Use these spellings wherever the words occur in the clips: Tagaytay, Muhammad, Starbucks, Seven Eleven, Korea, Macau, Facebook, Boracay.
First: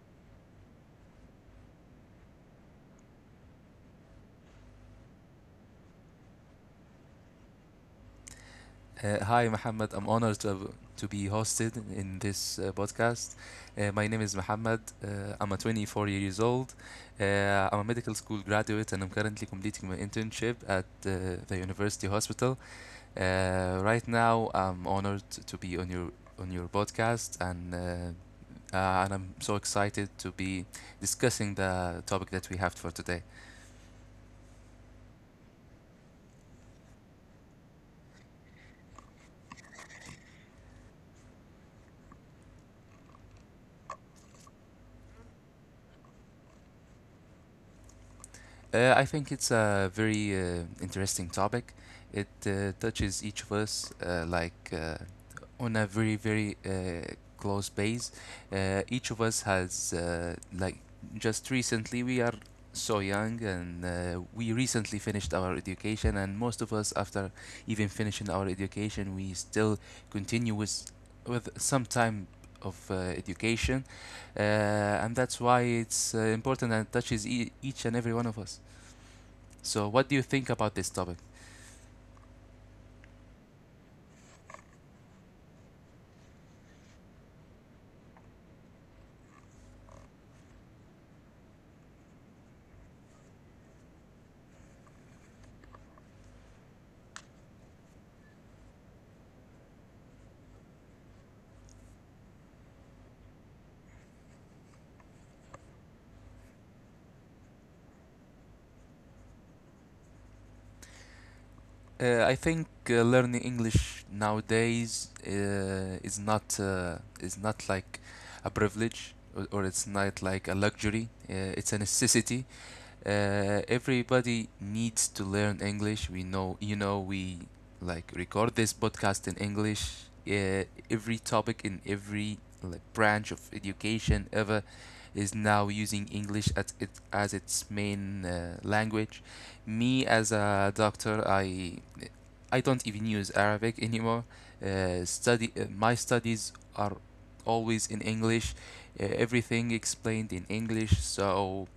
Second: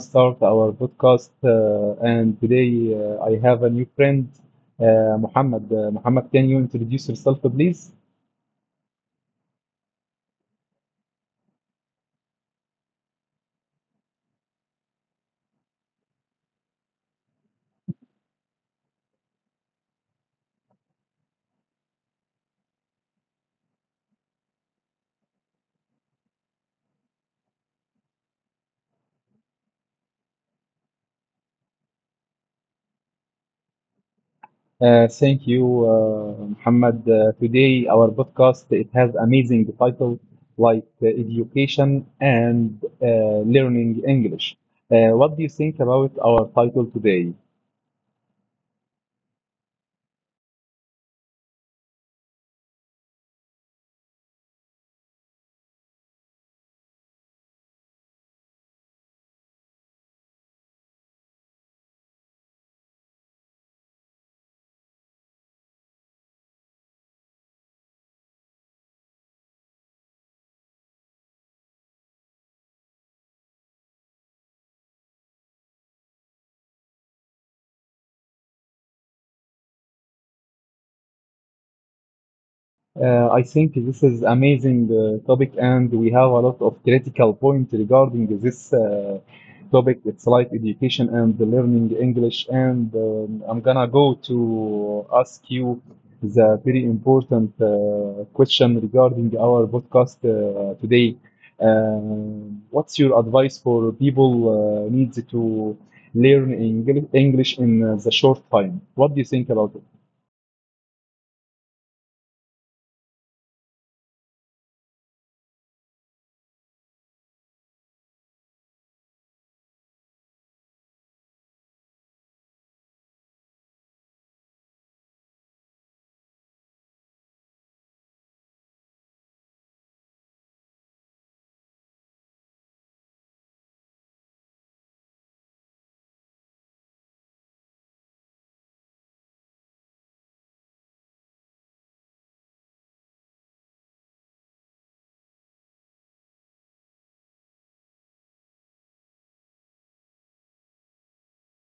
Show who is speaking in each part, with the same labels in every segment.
Speaker 1: start our podcast, and today I have a new friend, Muhammad. Muhammad, can you introduce yourself, please?
Speaker 2: Hi, Mohammed. I'm honored to be hosted in this podcast. My name is Mohammed. I'm a 24 years old. I'm a medical school graduate and I'm currently completing my internship at the university hospital. Right now, I'm honored to be on your podcast and I'm so excited to be discussing the topic that we have for today.
Speaker 1: Thank you, Muhammad. Today our podcast it has amazing title like education and learning English. What do you think about our title today?
Speaker 2: I think it's a very interesting topic. It touches each of us on a very very close base. Each of us has like just recently. We are so young and we recently finished our education, and most of us, after even finishing our education, we still continue with some time of education, and that's why it's important and touches each and every one of us. So, what do you think about this topic?
Speaker 1: I think this is amazing topic, and we have a lot of critical point regarding this topic. It's like education and the learning English. And I'm gonna go to ask you the very important question regarding our podcast today. What's your advice for people needs to learn English in the short time? What do you think about it?
Speaker 2: I think learning English nowadays is not like a privilege or it's not like a luxury. It's a necessity. Everybody needs to learn English. We know, you know, we like record this podcast in English. Uh, every topic in every like branch of education ever is now using English as it as its main language. Me, as a doctor, I don't even use Arabic anymore. Study My studies are always in English. Everything explained in English. So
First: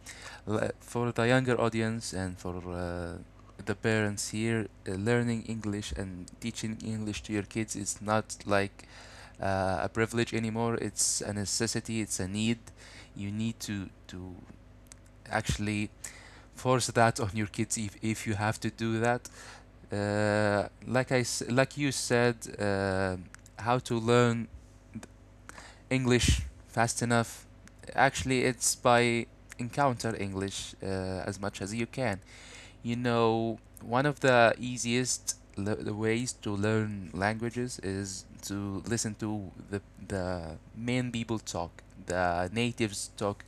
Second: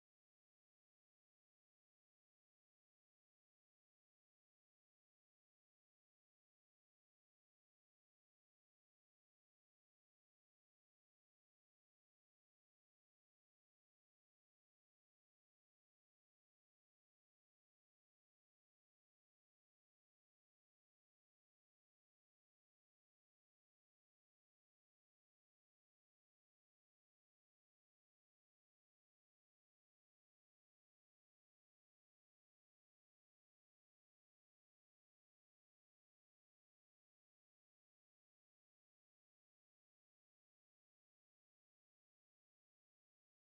Speaker 2: for the younger audience and for the parents here, learning English and teaching English to your kids is not like a privilege anymore. It's a necessity. It's a need. You need to actually force that on your kids if you have to do that. Like you said, how to learn English fast enough. Actually, it's by encounter English as much as you can. You know, one of the easiest le- the ways to learn languages is to listen to the main people talk, the natives talk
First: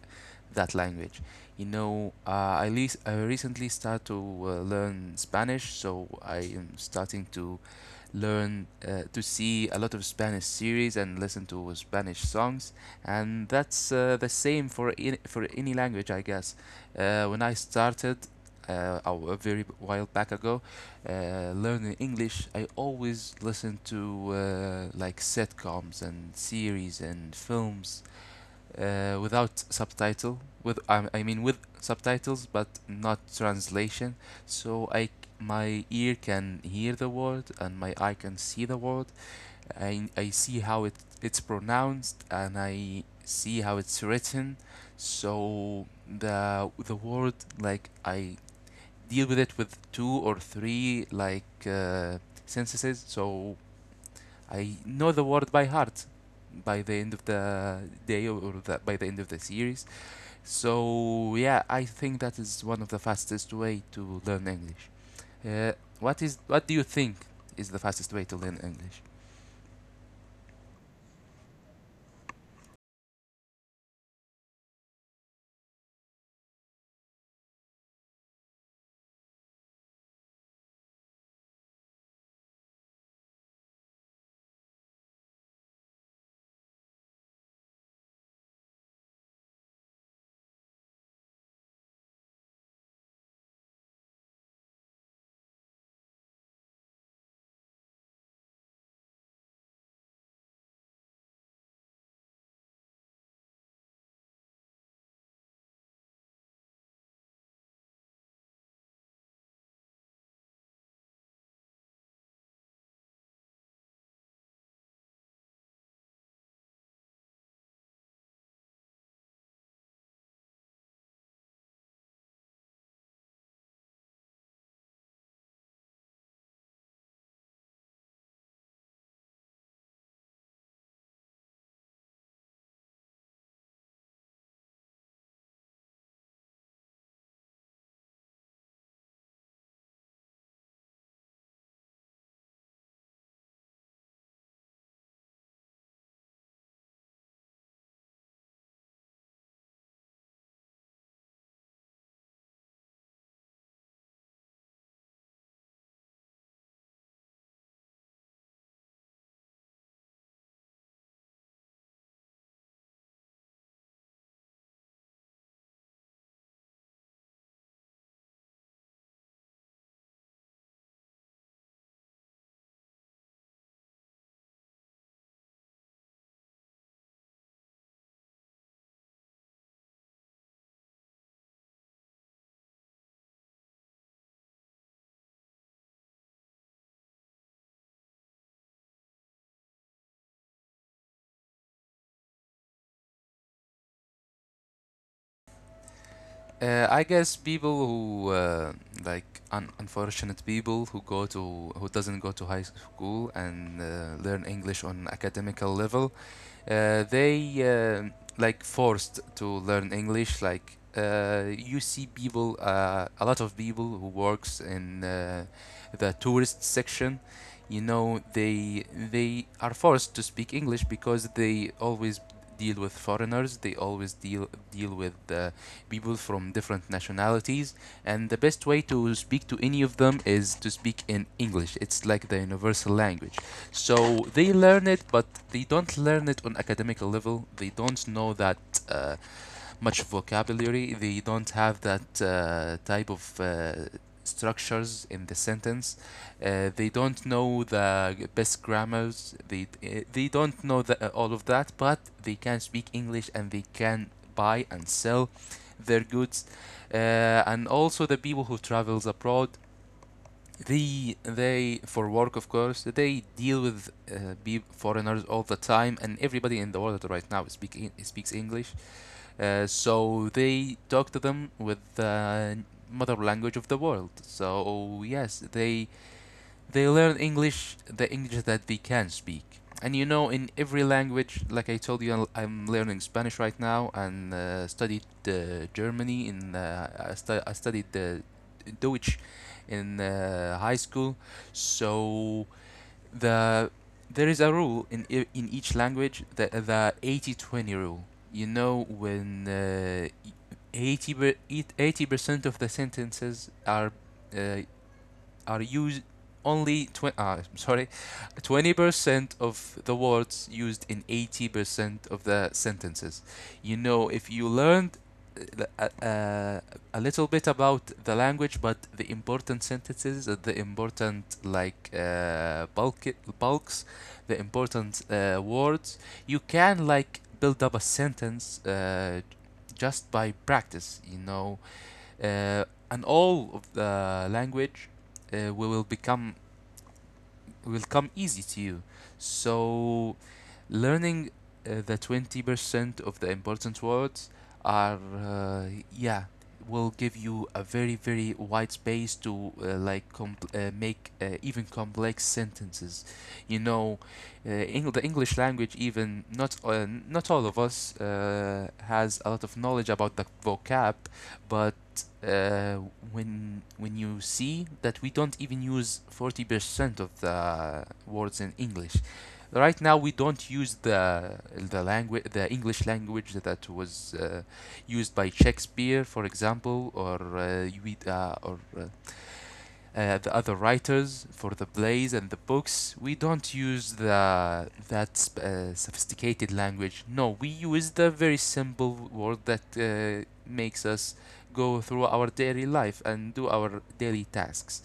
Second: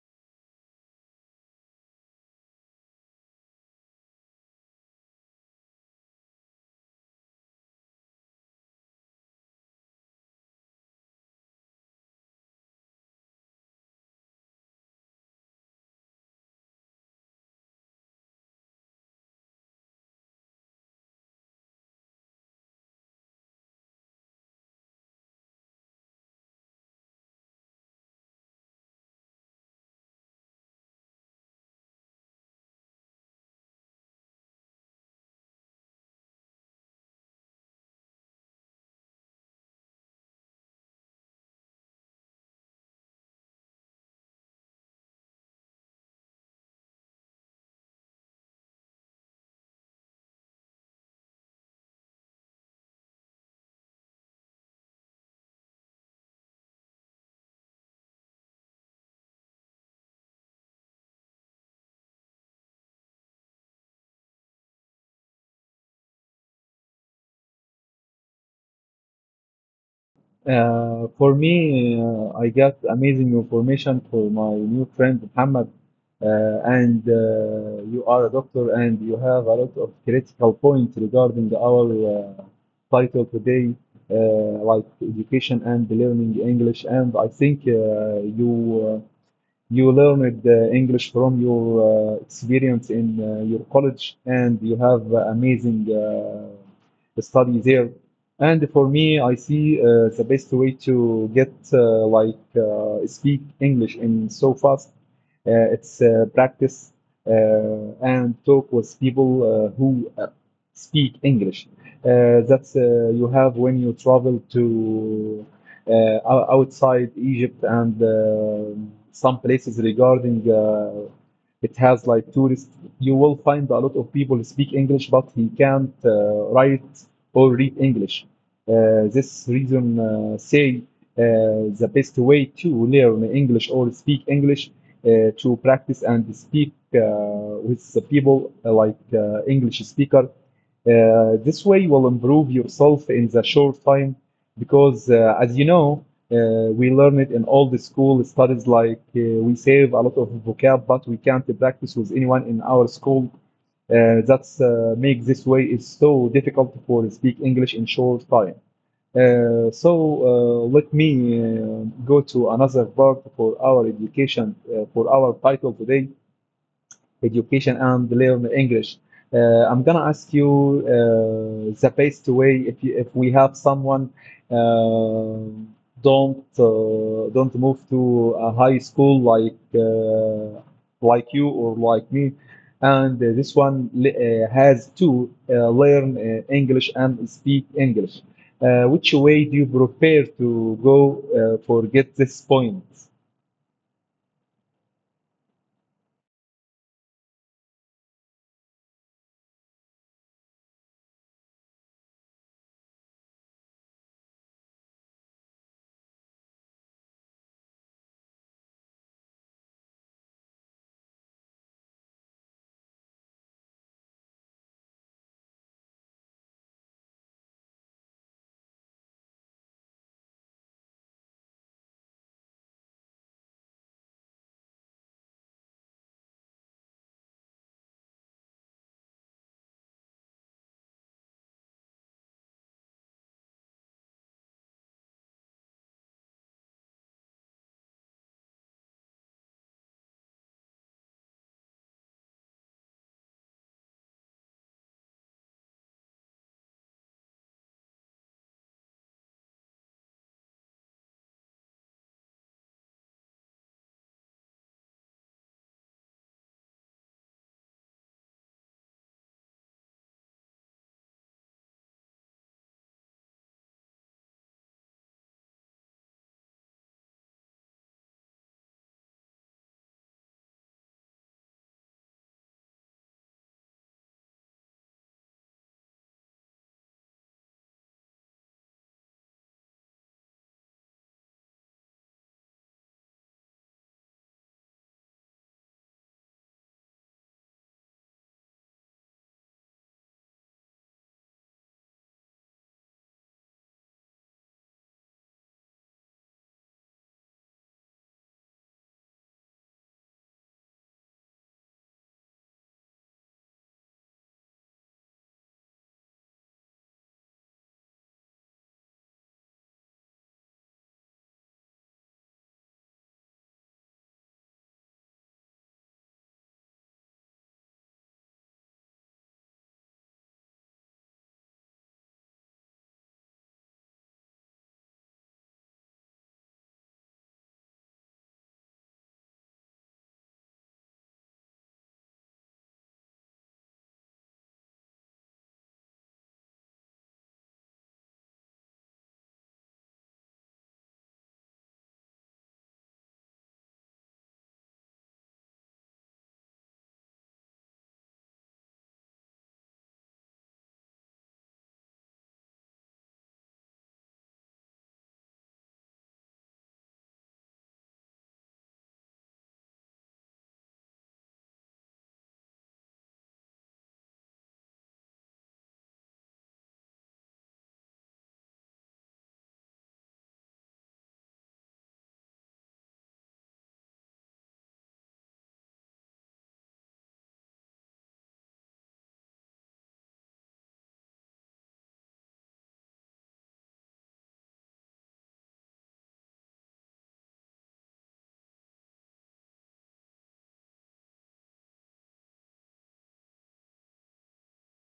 Speaker 2: that language. You know, uh, I recently started to learn Spanish, so I am starting to learn to see a lot of Spanish series and listen to Spanish songs, and that's the same for any language, I guess. When I started a very while back ago, learning English, I always listened to like sitcoms and series and films without subtitle with I mean with subtitles, but not translation. So I, my ear can hear the word and my eye can see the word. I see how it's pronounced and I see how it's written. So the word, like I deal with it with two or three like sentences, so I know the word by heart by the end of the day, or by the end of the series. So yeah, I think that is one of the fastest way to learn English. Uh, what do you think is the fastest way to learn English?
Speaker 1: For me, I got amazing information for my new friend Muhammad. And You are a doctor, and you have a lot of critical points regarding our title today, uh, like education and learning English. And I think you. You learned English from your experience in your college, and you have amazing study there. And for me, I see the best way to get like speak English in so fast it's practice and talk with people who speak English. That's you have when you travel to outside Egypt and some places regarding it has like tourists. You will find a lot of people speak English, but he can't write or read English. This reason say the best way to learn English or speak English to practice and speak with the people like English speaker. This way will improve yourself in the short time because as you know, we learn it in all the school studies like we save a lot of vocab but we can't practice with anyone in our school that's make this way is so difficult for speak english in short time uh, so let me go to another part for our education, for our title today education and learn English. I'm gonna ask you the best way if you, if we have someone uh, don't move to a high school like you or like me, and this one has to learn English and speak English. Which way do you prefer to go for get this point?
Speaker 2: I guess people who unfortunate people who go to who doesn't go to high school and learn English on academical level, they like forced to learn English. Like a lot of people who works in the tourist section. You know, they are forced to speak English because they always deal with foreigners. They always deal with people from different nationalities, and the best way to speak to any of them is to speak in English. It's like the universal language. So they learn it, but they don't learn it on academic level. They don't know that uh, much vocabulary. They don't have that type of structures in the sentence. They don't know the best grammars. They don't know all of that, but they can speak English and they can buy and sell their goods. And also the people who travels abroad, they for work, of course, they deal with be foreigners all the time, and everybody in the world right now speaks English. So they talk to them with the mother language of the world. So yes, they they learn English, the English that they can speak. And you know, in every language, like I told you, I am learning Spanish right now and studied Germany in I studied Deutsch in high school. So the there is a rule in in each language, that the 80-20 rule. You know, when uh, 80 per- 80% of the sentences are uh, used only 20, sorry, 20% of the words used in 80% of the sentences. You know, if you learned uh, uh, uh, a little bit about the language, but the important sentences, the important like bulks, the important words, you can like build up a sentence just by practice. You know, uh, and all of the language uh, will become will come easy to you. So learning the 20% of the important words are yeah, will give you a very very wide space to like compl make even complex sentences, you know. The English language, even not not all of us has a lot of knowledge about the vocab, but uh, when you see that we don't even use 40% of the words in English. Right now, we don't use the language, the English language that was used by Shakespeare, for example, or we, or the other writers for the plays and the books. We don't use the that sophisticated language. No, we use the very simple word that makes us go through our daily life and do our daily tasks.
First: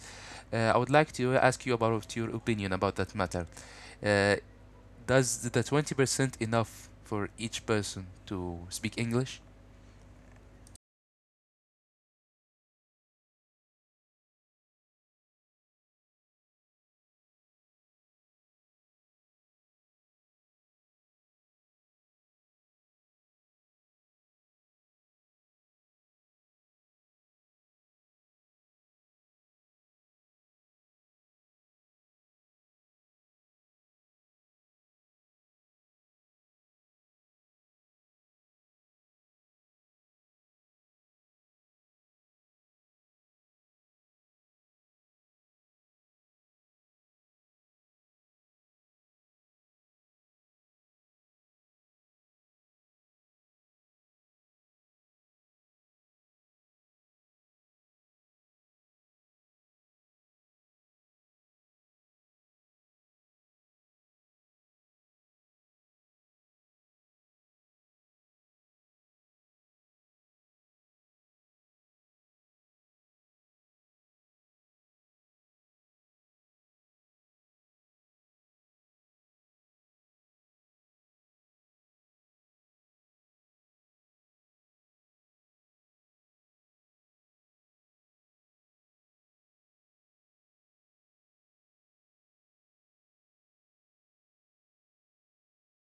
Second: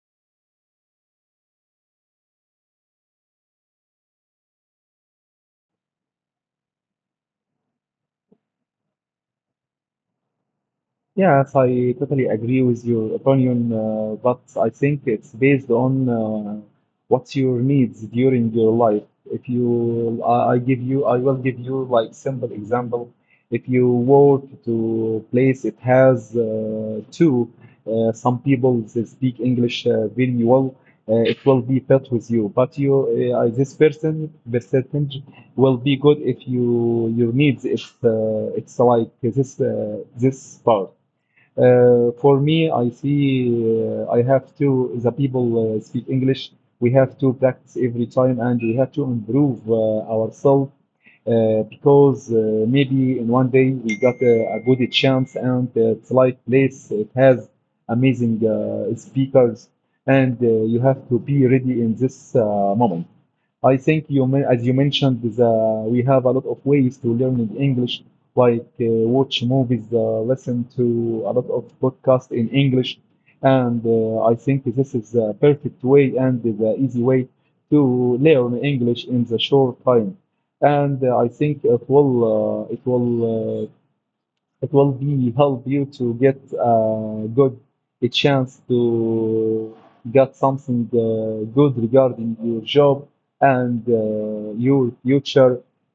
Speaker 2: I would like to ask you about your opinion about that matter. Uh, does the 20% enough for each person to speak English?
Speaker 1: Yes, I totally agree with your opinion, but I think it's based on what's your needs during your life. If you, I give you, I will give you like simple example. If you work to place, it has two. Some people they speak English very well. It will be fit with you, but you, this person, percentage will be good if you your needs. It's like this part. For me, I see I have to, the people speak English. We have to practice every time and we have to improve ourselves because maybe in one day we got a good chance and it's like place, it has amazing speakers and you have to be ready in this moment. I think you mentioned, we have a lot of ways to learn in English, like watch movies, listen to a lot of podcasts in English, and I think this is the perfect way and the easy way to learn English in the short time. And I think uh, it will be help you to get a good a chance to get something good regarding your job and your future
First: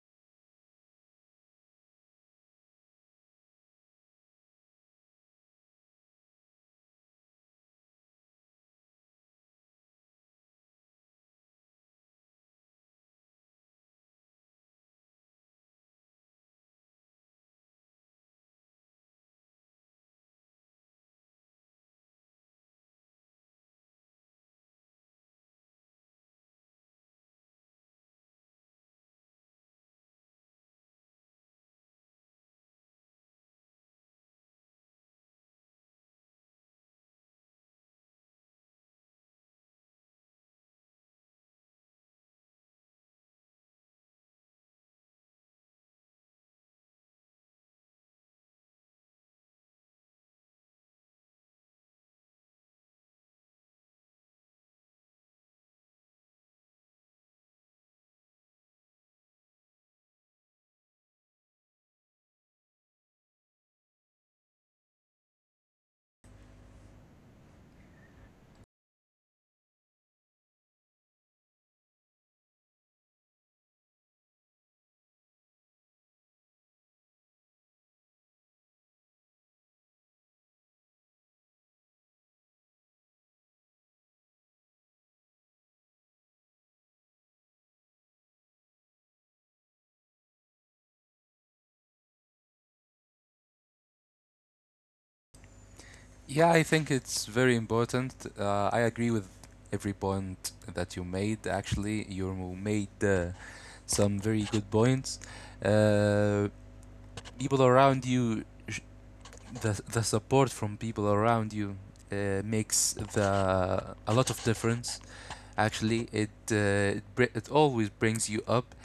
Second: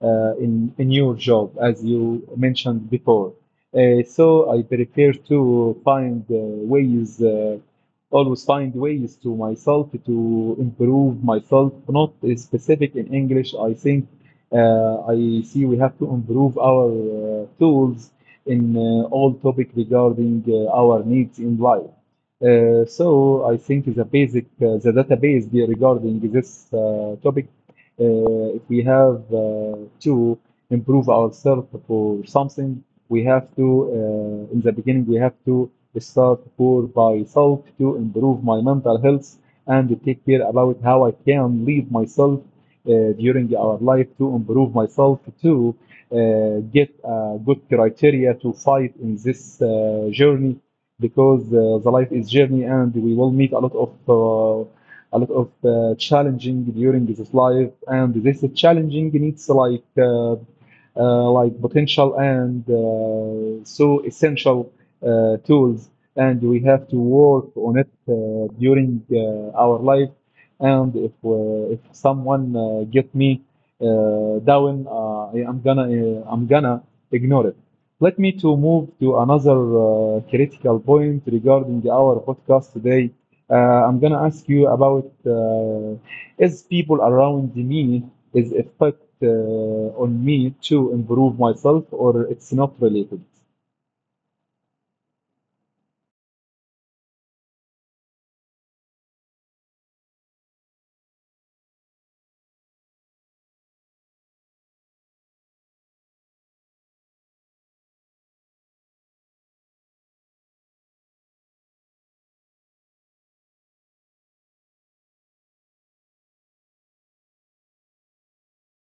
Speaker 1: in your job, as you mentioned before. So I prefer to find ways. Always find ways to myself to improve myself not specific in english I think I see we have to improve our tools in all topic regarding our needs in life. So I think the basic the database be regarding this topic, if we have to improve ourselves for something, we have to in the beginning we have to start for by self to improve my mental health and to take care about how I can lead myself during our life to improve myself to get a good criteria to fight in this journey because the life is journey and we will meet a lot of challenging during this life and this challenging needs like potential and so essential tools and we have to work on it during our life and if someone get me down. I'm gonna ignore it. Let me to move to another critical point regarding our podcast today. Uh, I'm gonna ask you about is people around me is effect on me to improve myself or it's not related?
Speaker 2: Yeah, I think it's very important. I agree with every point that you made. Actually, you made some very good points. Uh, People around you, the support from people around you makes the a lot of difference. Actually, it always brings you up.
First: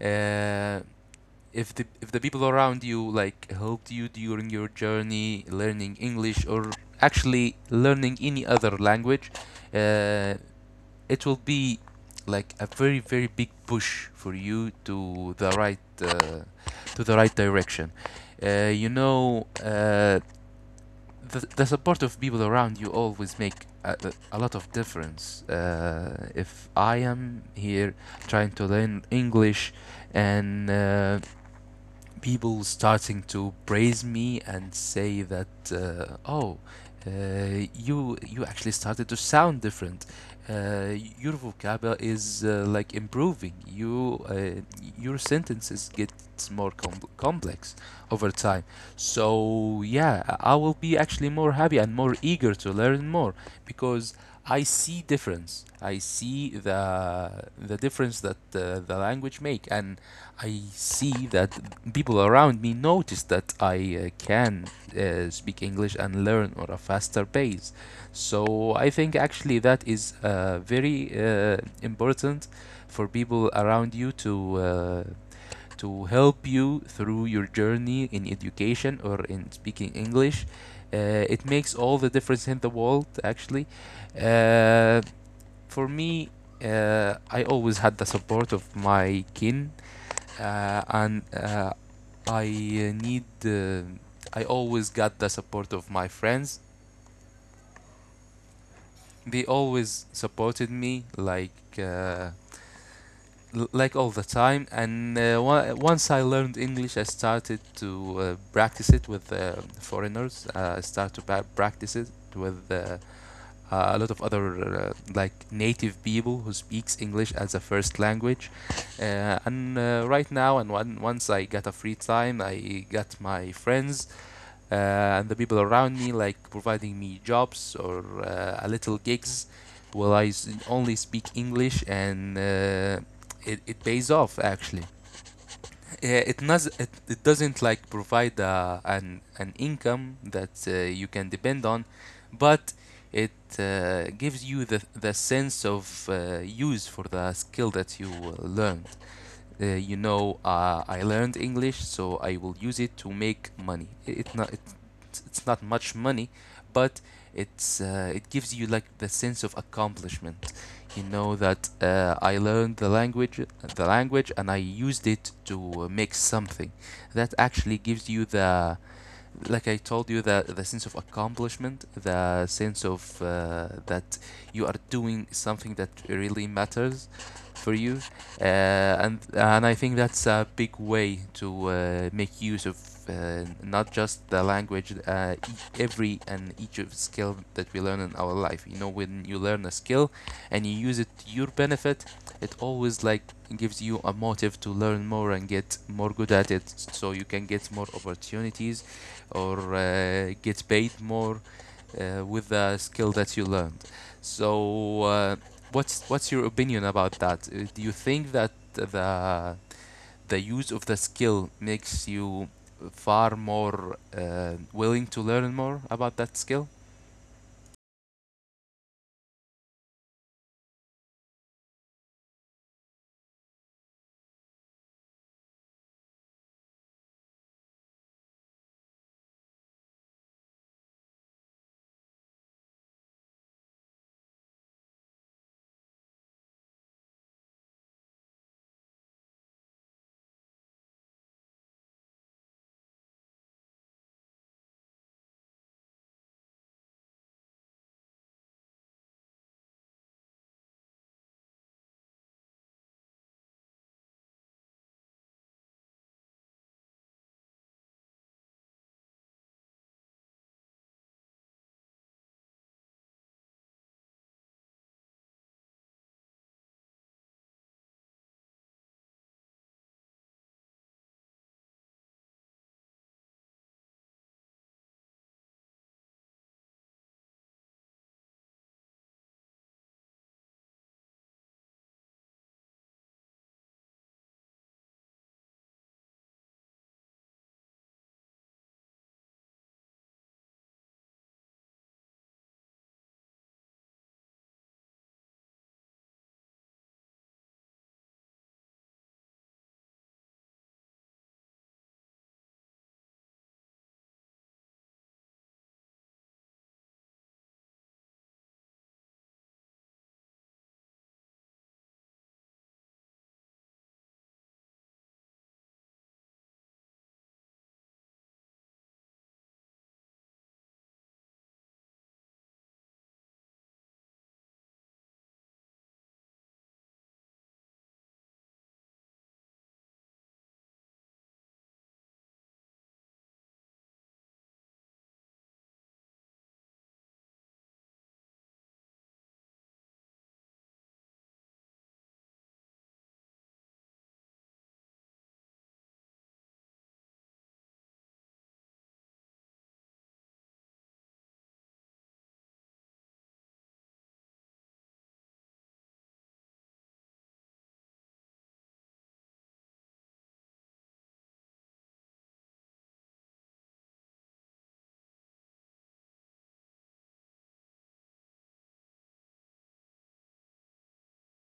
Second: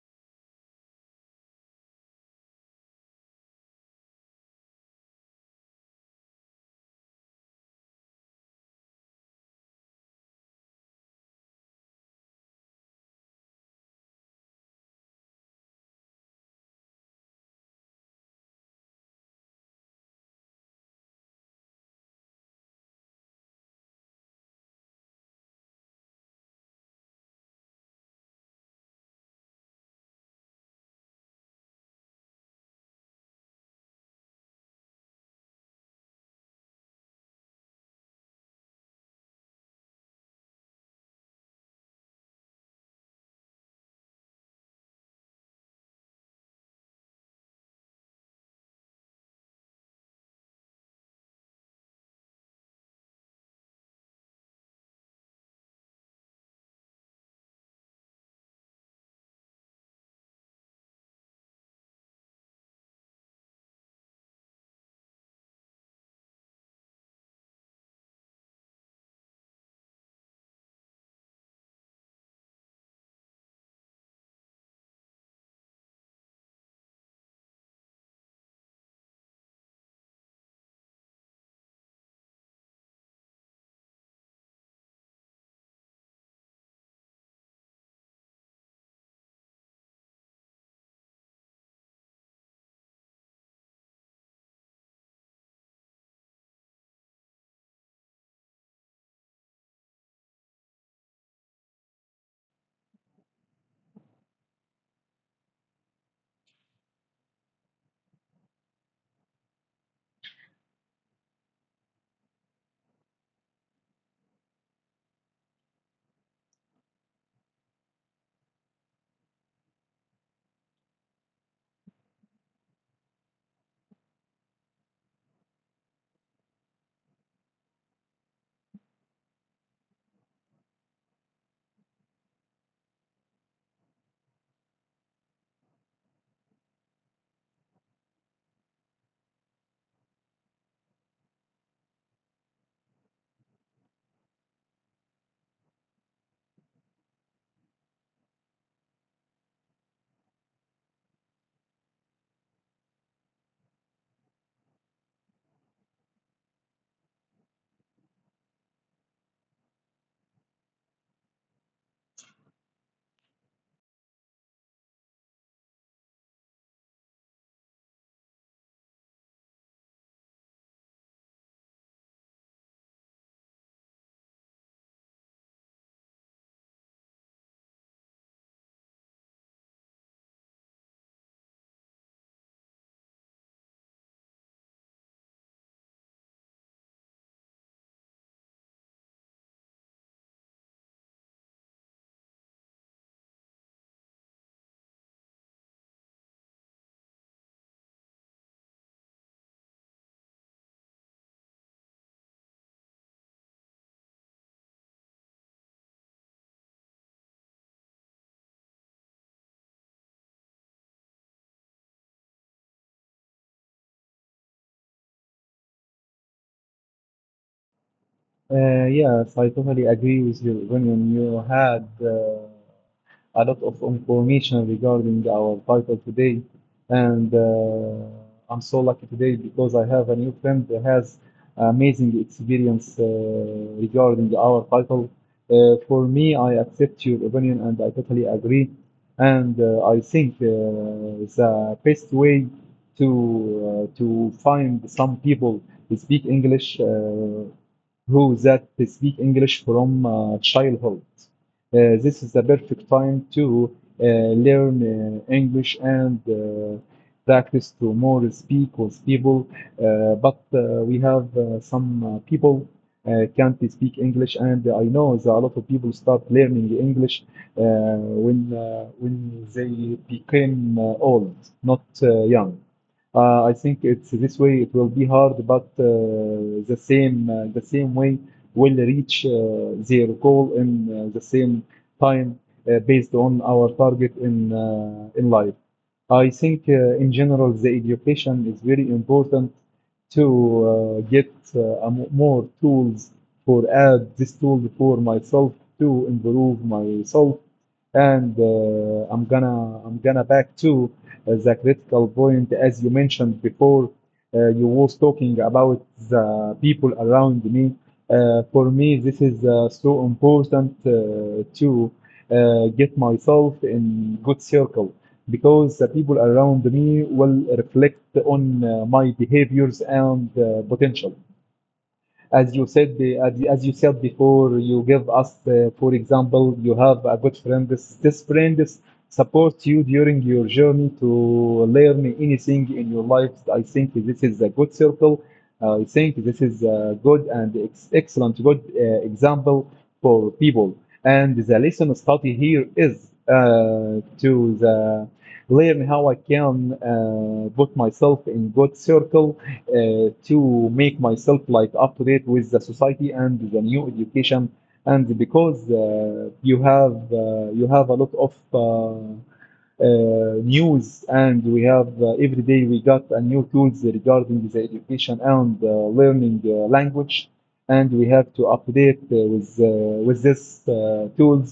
Speaker 2: Uh, if the people around you like helped you during your journey learning English, or actually learning any other language, uh, it will be like a very very big push for you to the to the right direction. Uh, you know, uh, the support of people around you always make a lot of difference. If I am here trying to learn English and people starting to praise me and say that oh, uh, you, you actually started to sound different, uh, your vocabulary is like improving, your sentences get more complex over time. So yeah, I will be actually more happy and more eager to learn more, because I see difference. I see the the difference that the language make, and I see that people around me notice that I can speak English and learn at a faster pace. So I think actually that is very important for people around you to help you through your journey in education or in speaking English. It makes all the difference in the world, actually. Uh, for me, I always had the support of my kin, and I need. I always got the support of my friends. They always supported me, like all the time. And once I learned English, I started to practice it with foreigners. I started to practice it with a lot of other like native people who speaks English as a first language. And Right now, once I got a free time, I got my friends uh, and the people around me like providing me jobs or a little gigs. Well, only speak English, and it pays off, actually. Yeah, it doesn't like provide an income that you can depend on, but it gives you the sense of use for the skill that you learned. I learned English, so I will use it to make money. It's not much money, but it gives you like the sense of accomplishment. You know that I learned the language and I used it to make something that actually gives you the, like I told you, the sense of accomplishment, the sense of that you are doing something that really matters for you. And I think that's a big way to make use of not just the language, every and each of skill that we learn in our life. You know, when you learn a skill and you use it to your benefit, it always like gives you a motive to learn more and get more good at it, so you can get more opportunities or get paid more with the skill that you learned. So, what's your opinion about that? Do you think that the use of the skill makes you far more willing to learn more about that skill?
Speaker 1: Yes, I totally agree with your opinion. You had a lot of information regarding our title today. And I'm so lucky today because I have a new friend that has amazing experience regarding our title. For me, I accept your opinion and I totally agree. And I think the best way to to find some people who speak English who that speak English from childhood. This is the perfect time to uh, learn English and practice to more speak with people. But we have some people can't speak English, and I know that a lot of people start learning English when they became old, not young. I think it's this way. It will be hard, but the same way will reach their goal in the same time based on our target in life. I think in general the education is very important to get a more tools for add this tool for myself to improve myself and I'm gonna back to the critical point as you mentioned before you was talking about the people around me for me, this is so important to get myself in good circle because the people around me will reflect on my behaviors and potential. As you said, as you said before, you give us, for example, you have a good friend. This friend is- supports you during your journey to learn anything in your life. I think this is a good circle. I think this is a good and excellent good example for people. And the lesson study here is to the learn how I can put myself in good circle to make myself like up to date with the society and the new education and because you have uh, you have a lot of news and we have every day we got a new tools regarding the education and learning language and we have to update with this tools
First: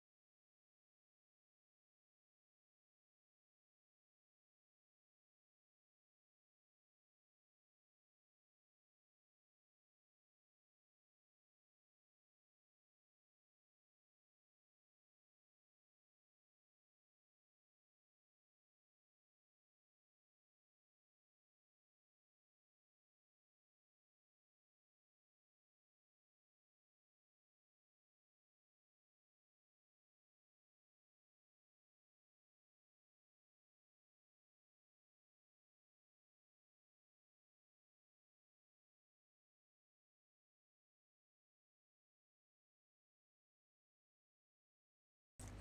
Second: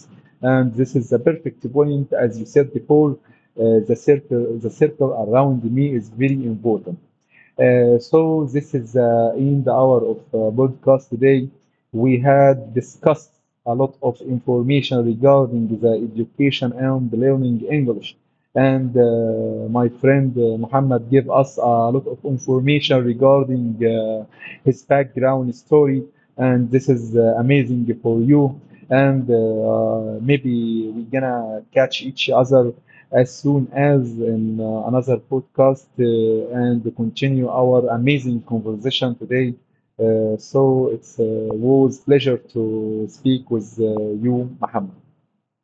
Speaker 1: and this is the perfect point as you said before the circle around me is very important so this is in the hour of podcast today. We had discussed a lot of information regarding the education and learning English. And my friend Muhammad gave us a lot of information regarding his background story, and this is amazing for you. And maybe we're gonna catch each other as soon as in another podcast and continue our amazing conversation today. So it's was pleasure to speak with you, Muhammad.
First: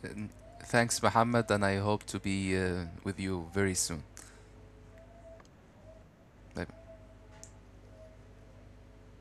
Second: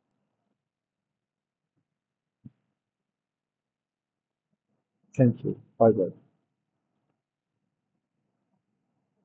Speaker 2: And thanks, Mohammed, and I hope to be with you very soon.
Speaker 1: Thank you. Bye bye.
Speaker 2: Bye.